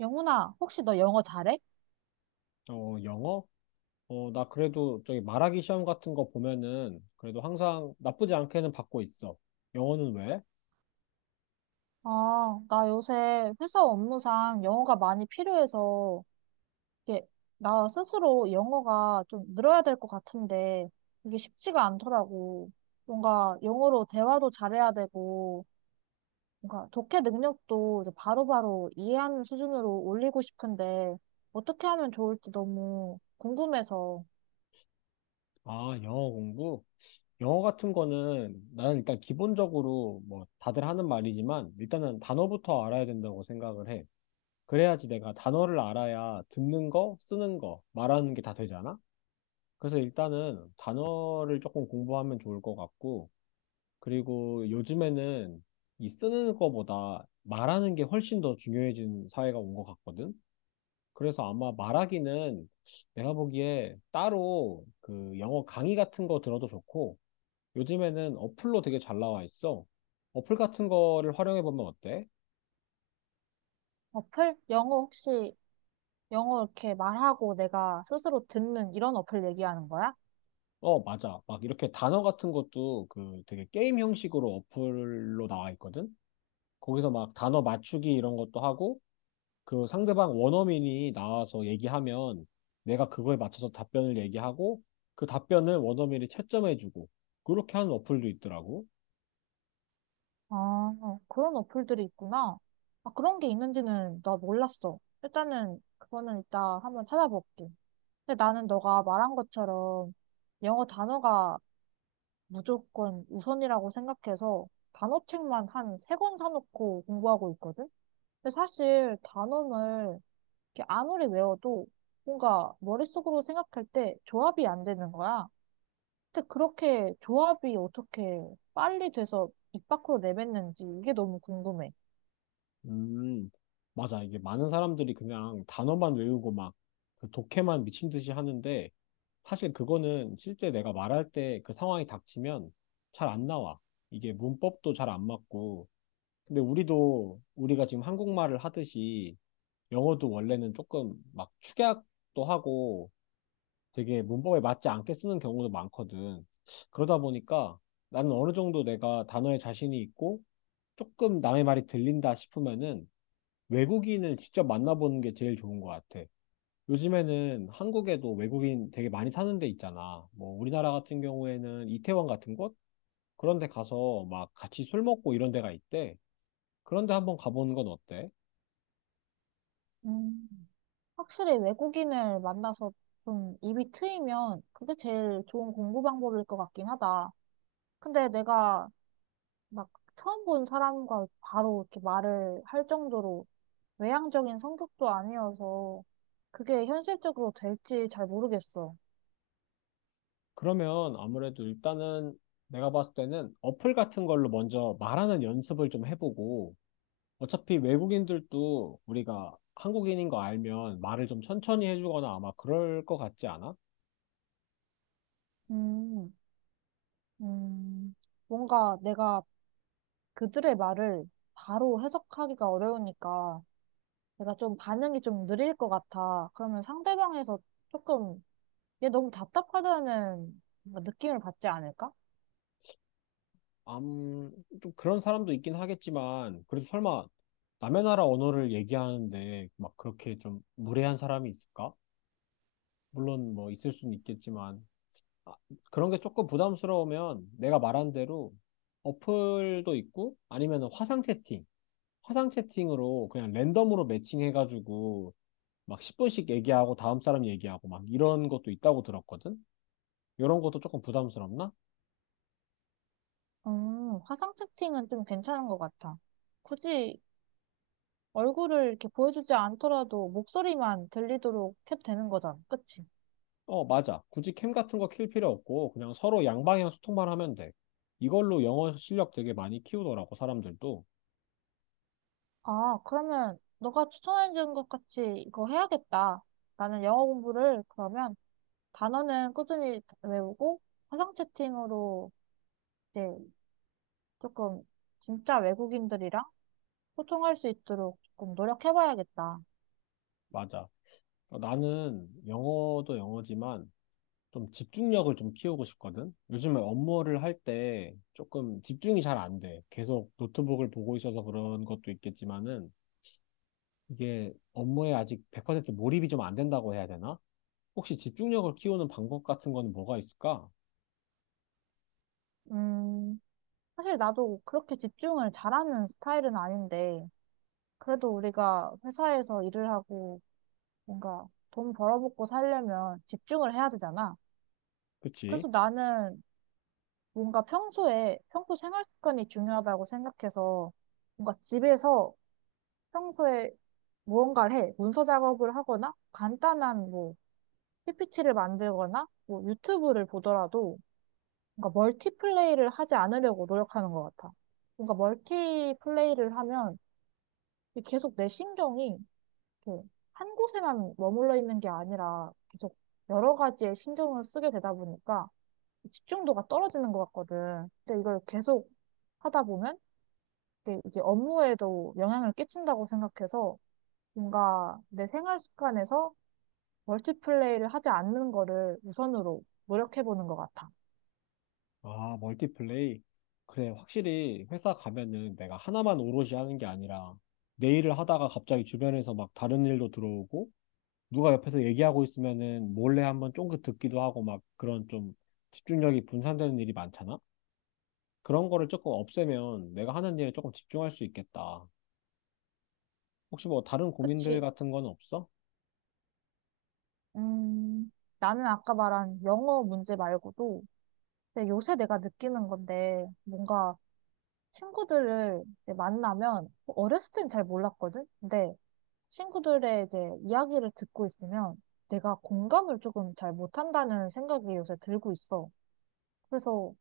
영훈아, 혹시 너 영어 잘해? 어, 영어? 어, 나 그래도 저기 말하기 시험 같은 거 보면은 그래도 항상 나쁘지 않게는 받고 있어. 영어는 왜? 아, 나 요새 회사 업무상 영어가 많이 필요해서, 이게, 나 스스로 영어가 좀 늘어야 될 것 같은데, 이게 쉽지가 않더라고. 뭔가 영어로 대화도 잘해야 되고, 뭔가 독해 능력도 이제 바로바로 이해하는 수준으로 올리고 싶은데, 어떻게 하면 좋을지 너무 궁금해서. 아, 영어 공부? 영어 같은 거는 나는 일단 기본적으로 뭐 다들 하는 말이지만 일단은 단어부터 알아야 된다고 생각을 해. 그래야지 내가 단어를 알아야 듣는 거, 쓰는 거, 말하는 게 다 되잖아? 그래서 일단은 단어를 조금 공부하면 좋을 것 같고, 그리고 요즘에는 이 쓰는 거보다 말하는 게 훨씬 더 중요해진 사회가 온 것 같거든. 그래서 아마 말하기는 내가 보기에 따로 그 영어 강의 같은 거 들어도 좋고, 요즘에는 어플로 되게 잘 나와 있어. 어플 같은 거를 활용해 보면 어때? 어플? 영어 혹시, 영어 이렇게 말하고 내가 스스로 듣는 이런 어플 얘기하는 거야? 어, 맞아. 막 이렇게 단어 같은 것도 그 되게 게임 형식으로 어플로 나와 있거든. 거기서 막 단어 맞추기 이런 것도 하고, 그 상대방 원어민이 나와서 얘기하면 내가 그거에 맞춰서 답변을 얘기하고, 그 답변을 원어민이 채점해주고, 그렇게 하는 어플도 있더라고. 아, 그런 어플들이 있구나. 아, 그런 게 있는지는 나 몰랐어. 일단은 그거는 이따 한번 찾아볼게. 근데 나는 너가 말한 것처럼 영어 단어가 무조건 우선이라고 생각해서 단어책만 한 세 권 사놓고 공부하고 있거든? 근데 사실 단어를 이렇게 아무리 외워도 뭔가 머릿속으로 생각할 때 조합이 안 되는 거야. 근데 그렇게 조합이 어떻게 빨리 돼서 입 밖으로 내뱉는지 이게 너무 궁금해. 음, 맞아. 이게 많은 사람들이 그냥 단어만 외우고 막 그 독해만 미친 듯이 하는데, 사실 그거는 실제 내가 말할 때 그 상황이 닥치면 잘 안 나와. 이게 문법도 잘 안 맞고. 근데 우리도 우리가 지금 한국말을 하듯이 영어도 원래는 조금 막 축약도 하고 되게 문법에 맞지 않게 쓰는 경우도 많거든. 그러다 보니까 나는 어느 정도 내가 단어에 자신이 있고 조금 남의 말이 들린다 싶으면은 외국인을 직접 만나보는 게 제일 좋은 것 같아. 요즘에는 한국에도 외국인 되게 많이 사는 데 있잖아. 뭐 우리나라 같은 경우에는 이태원 같은 곳? 그런 데 가서 막 같이 술 먹고 이런 데가 있대. 그런 데 한번 가보는 건 어때? 음, 확실히 외국인을 만나서 좀 입이 트이면 그게 제일 좋은 공부 방법일 것 같긴 하다. 근데 내가 막 처음 본 사람과 바로 이렇게 말을 할 정도로 외향적인 성격도 아니어서 그게 현실적으로 될지 잘 모르겠어. 그러면 아무래도 일단은 내가 봤을 때는 어플 같은 걸로 먼저 말하는 연습을 좀 해보고, 어차피 외국인들도 우리가 한국인인 거 알면 말을 좀 천천히 해주거나 아마 그럴 것 같지 않아? 음, 음, 뭔가 내가 그들의 말을 바로 해석하기가 어려우니까 내가 좀 반응이 좀 느릴 것 같아. 그러면 상대방에서 조금 얘 너무 답답하다는 뭔가 느낌을 받지 않을까? 암, 좀 그런 사람도 있긴 하겠지만, 그래도 설마 남의 나라 언어를 얘기하는데 막 그렇게 좀 무례한 사람이 있을까? 물론 뭐 있을 수는 있겠지만, 아, 그런 게 조금 부담스러우면 내가 말한 대로 어플도 있고 아니면 화상 채팅, 화상 채팅으로 그냥 랜덤으로 매칭해가지고 막 10분씩 얘기하고 다음 사람 얘기하고 막 이런 것도 있다고 들었거든? 이런 것도 조금 부담스럽나? 화상 채팅은 좀 괜찮은 것 같아. 굳이 얼굴을 이렇게 보여주지 않더라도 목소리만 들리도록 해도 되는 거잖아. 그치? 어, 맞아. 굳이 캠 같은 거 킬 필요 없고 그냥 서로 양방향 소통만 하면 돼. 이걸로 영어 실력 되게 많이 키우더라고, 사람들도. 아, 그러면 너가 추천해준 것 같이 이거 해야겠다. 나는 영어 공부를 그러면 단어는 꾸준히 외우고 화상 채팅으로 이제 조금 진짜 외국인들이랑 소통할 수 있도록 조금 노력해봐야겠다. 맞아. 어, 나는 영어도 영어지만 좀 집중력을 좀 키우고 싶거든? 요즘에 업무를 할 때 조금 집중이 잘 안 돼. 계속 노트북을 보고 있어서 그런 것도 있겠지만은 이게 업무에 아직 100% 몰입이 좀 안 된다고 해야 되나? 혹시 집중력을 키우는 방법 같은 거는 뭐가 있을까? 음. 사실 나도 그렇게 집중을 잘하는 스타일은 아닌데, 그래도 우리가 회사에서 일을 하고 뭔가 돈 벌어먹고 살려면 집중을 해야 되잖아. 그치? 그래서 나는 뭔가 평소에, 평소 생활 습관이 중요하다고 생각해서 뭔가 집에서 평소에 무언가를 해. 문서 작업을 하거나 간단한 뭐 PPT를 만들거나 뭐 유튜브를 보더라도 뭔가 멀티플레이를 하지 않으려고 노력하는 것 같아. 뭔가 멀티플레이를 하면 이게 계속 내 신경이 이렇게 한 곳에만 머물러 있는 게 아니라 계속 여러 가지의 신경을 쓰게 되다 보니까 집중도가 떨어지는 것 같거든. 근데 이걸 계속 하다 보면 이게 업무에도 영향을 끼친다고 생각해서 뭔가 내 생활 습관에서 멀티플레이를 하지 않는 거를 우선으로 노력해 보는 것 같아. 아, 멀티플레이. 그래, 확실히 회사 가면은 내가 하나만 오롯이 하는 게 아니라 내 일을 하다가 갑자기 주변에서 막 다른 일도 들어오고, 누가 옆에서 얘기하고 있으면은 몰래 한번 쫑긋 듣기도 하고 막 그런 좀 집중력이 분산되는 일이 많잖아? 그런 거를 조금 없애면 내가 하는 일에 조금 집중할 수 있겠다. 혹시 뭐 다른 고민들 그치? 같은 건 없어? 음, 나는 아까 말한 영어 문제 말고도 근데 요새 내가 느끼는 건데 뭔가 친구들을 이제 만나면 어렸을 땐 잘 몰랐거든. 근데 친구들의 이제 이야기를 듣고 있으면 내가 공감을 조금 잘 못한다는 생각이 요새 들고 있어. 그래서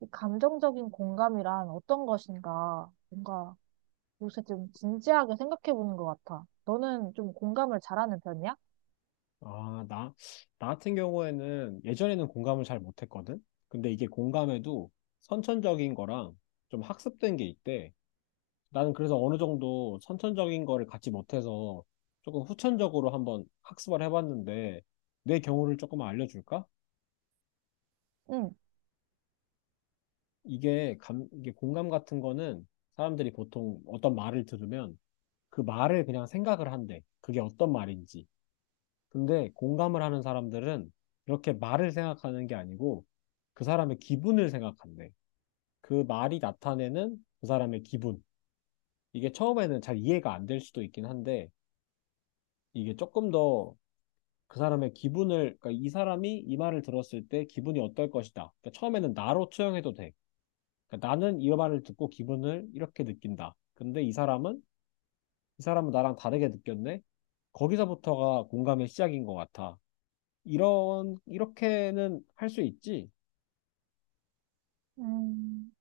이 감정적인 공감이란 어떤 것인가 뭔가 요새 좀 진지하게 생각해 보는 것 같아. 너는 좀 공감을 잘하는 편이야? 아, 나, 나 같은 경우에는 예전에는 공감을 잘 못했거든? 근데 이게 공감에도 선천적인 거랑 좀 학습된 게 있대. 나는 그래서 어느 정도 선천적인 거를 갖지 못해서 조금 후천적으로 한번 학습을 해봤는데 내 경우를 조금 알려줄까? 응. 이게 공감 같은 거는 사람들이 보통 어떤 말을 들으면 그 말을 그냥 생각을 한대. 그게 어떤 말인지. 근데 공감을 하는 사람들은 이렇게 말을 생각하는 게 아니고 그 사람의 기분을 생각한대. 그 말이 나타내는 그 사람의 기분. 이게 처음에는 잘 이해가 안 될 수도 있긴 한데 이게 조금 더 그 사람의 기분을, 그러니까 이 사람이 이 말을 들었을 때 기분이 어떨 것이다. 그러니까 처음에는 나로 투영해도 돼. 그러니까 나는 이 말을 듣고 기분을 이렇게 느낀다. 근데 이 사람은 나랑 다르게 느꼈네. 거기서부터가 공감의 시작인 것 같아. 이런 이렇게는 할 수 있지. 음,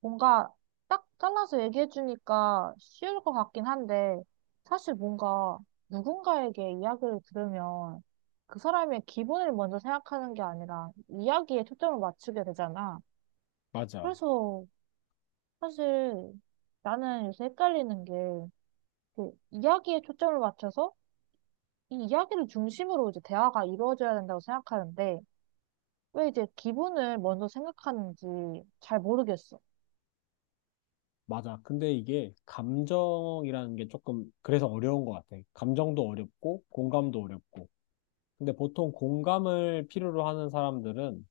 뭔가 딱 잘라서 얘기해주니까 쉬울 것 같긴 한데, 사실 뭔가 누군가에게 이야기를 들으면 그 사람의 기분을 먼저 생각하는 게 아니라 이야기에 초점을 맞추게 되잖아. 맞아. 그래서 사실 나는 요새 헷갈리는 게, 그 이야기에 초점을 맞춰서 이 이야기를 중심으로 이제 대화가 이루어져야 된다고 생각하는데, 왜 이제 기분을 먼저 생각하는지 잘 모르겠어. 맞아. 근데 이게 감정이라는 게 조금 그래서 어려운 것 같아. 감정도 어렵고 공감도 어렵고. 근데 보통 공감을 필요로 하는 사람들은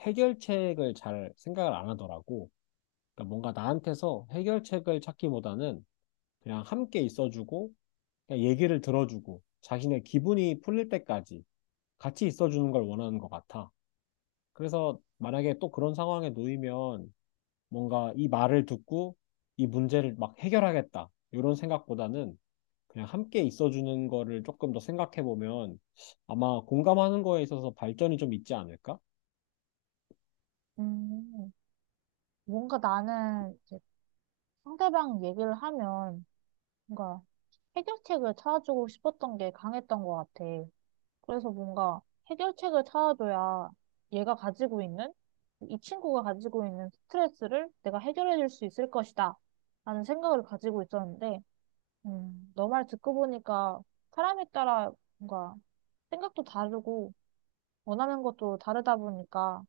해결책을 잘 생각을 안 하더라고. 그러니까 뭔가 나한테서 해결책을 찾기보다는 그냥 함께 있어주고 그냥 얘기를 들어주고 자신의 기분이 풀릴 때까지 같이 있어주는 걸 원하는 것 같아. 그래서 만약에 또 그런 상황에 놓이면 뭔가 이 말을 듣고 이 문제를 막 해결하겠다, 이런 생각보다는 그냥 함께 있어주는 거를 조금 더 생각해보면 아마 공감하는 거에 있어서 발전이 좀 있지 않을까? 음, 뭔가 나는 상대방 얘기를 하면 뭔가 해결책을 찾아주고 싶었던 게 강했던 것 같아. 그래서 뭔가 해결책을 찾아줘야 얘가 가지고 있는, 이 친구가 가지고 있는 스트레스를 내가 해결해 줄 수 있을 것이다. 라는 생각을 가지고 있었는데, 너 말 듣고 보니까 사람에 따라 뭔가 생각도 다르고 원하는 것도 다르다 보니까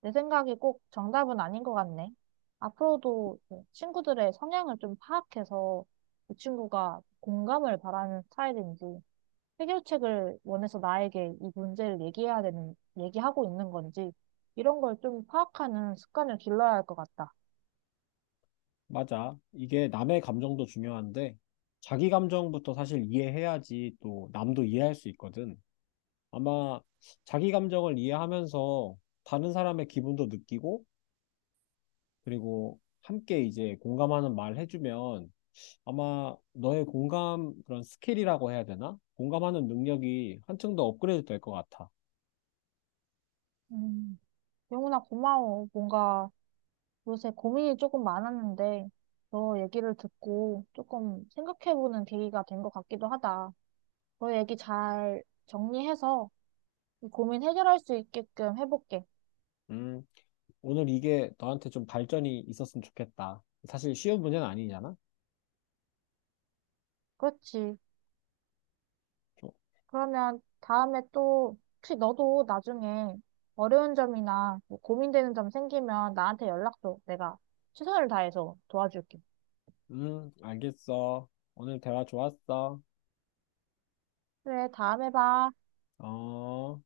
내 생각이 꼭 정답은 아닌 것 같네. 앞으로도 그 친구들의 성향을 좀 파악해서 그 친구가 공감을 바라는 스타일인지, 해결책을 원해서 나에게 이 문제를 얘기해야 얘기하고 있는 건지, 이런 걸 좀 파악하는 습관을 길러야 할 것 같다. 맞아. 이게 남의 감정도 중요한데 자기 감정부터 사실 이해해야지 또 남도 이해할 수 있거든. 아마 자기 감정을 이해하면서 다른 사람의 기분도 느끼고 그리고 함께 이제 공감하는 말 해주면 아마 너의 공감 그런 스킬이라고 해야 되나? 공감하는 능력이 한층 더 업그레이드 될 것 같아. 음, 영훈아, 고마워. 뭔가 요새 고민이 조금 많았는데, 너 얘기를 듣고 조금 생각해보는 계기가 된 것 같기도 하다. 너 얘기 잘 정리해서 이 고민 해결할 수 있게끔 해볼게. 음, 오늘 이게 너한테 좀 발전이 있었으면 좋겠다. 사실 쉬운 문제는 아니잖아. 그렇지. 좀, 그러면 다음에 또, 혹시 너도 나중에 어려운 점이나 뭐 고민되는 점 생기면 나한테 연락 줘. 내가 최선을 다해서 도와줄게. 알겠어. 오늘 대화 좋았어. 그래, 다음에 봐. 어.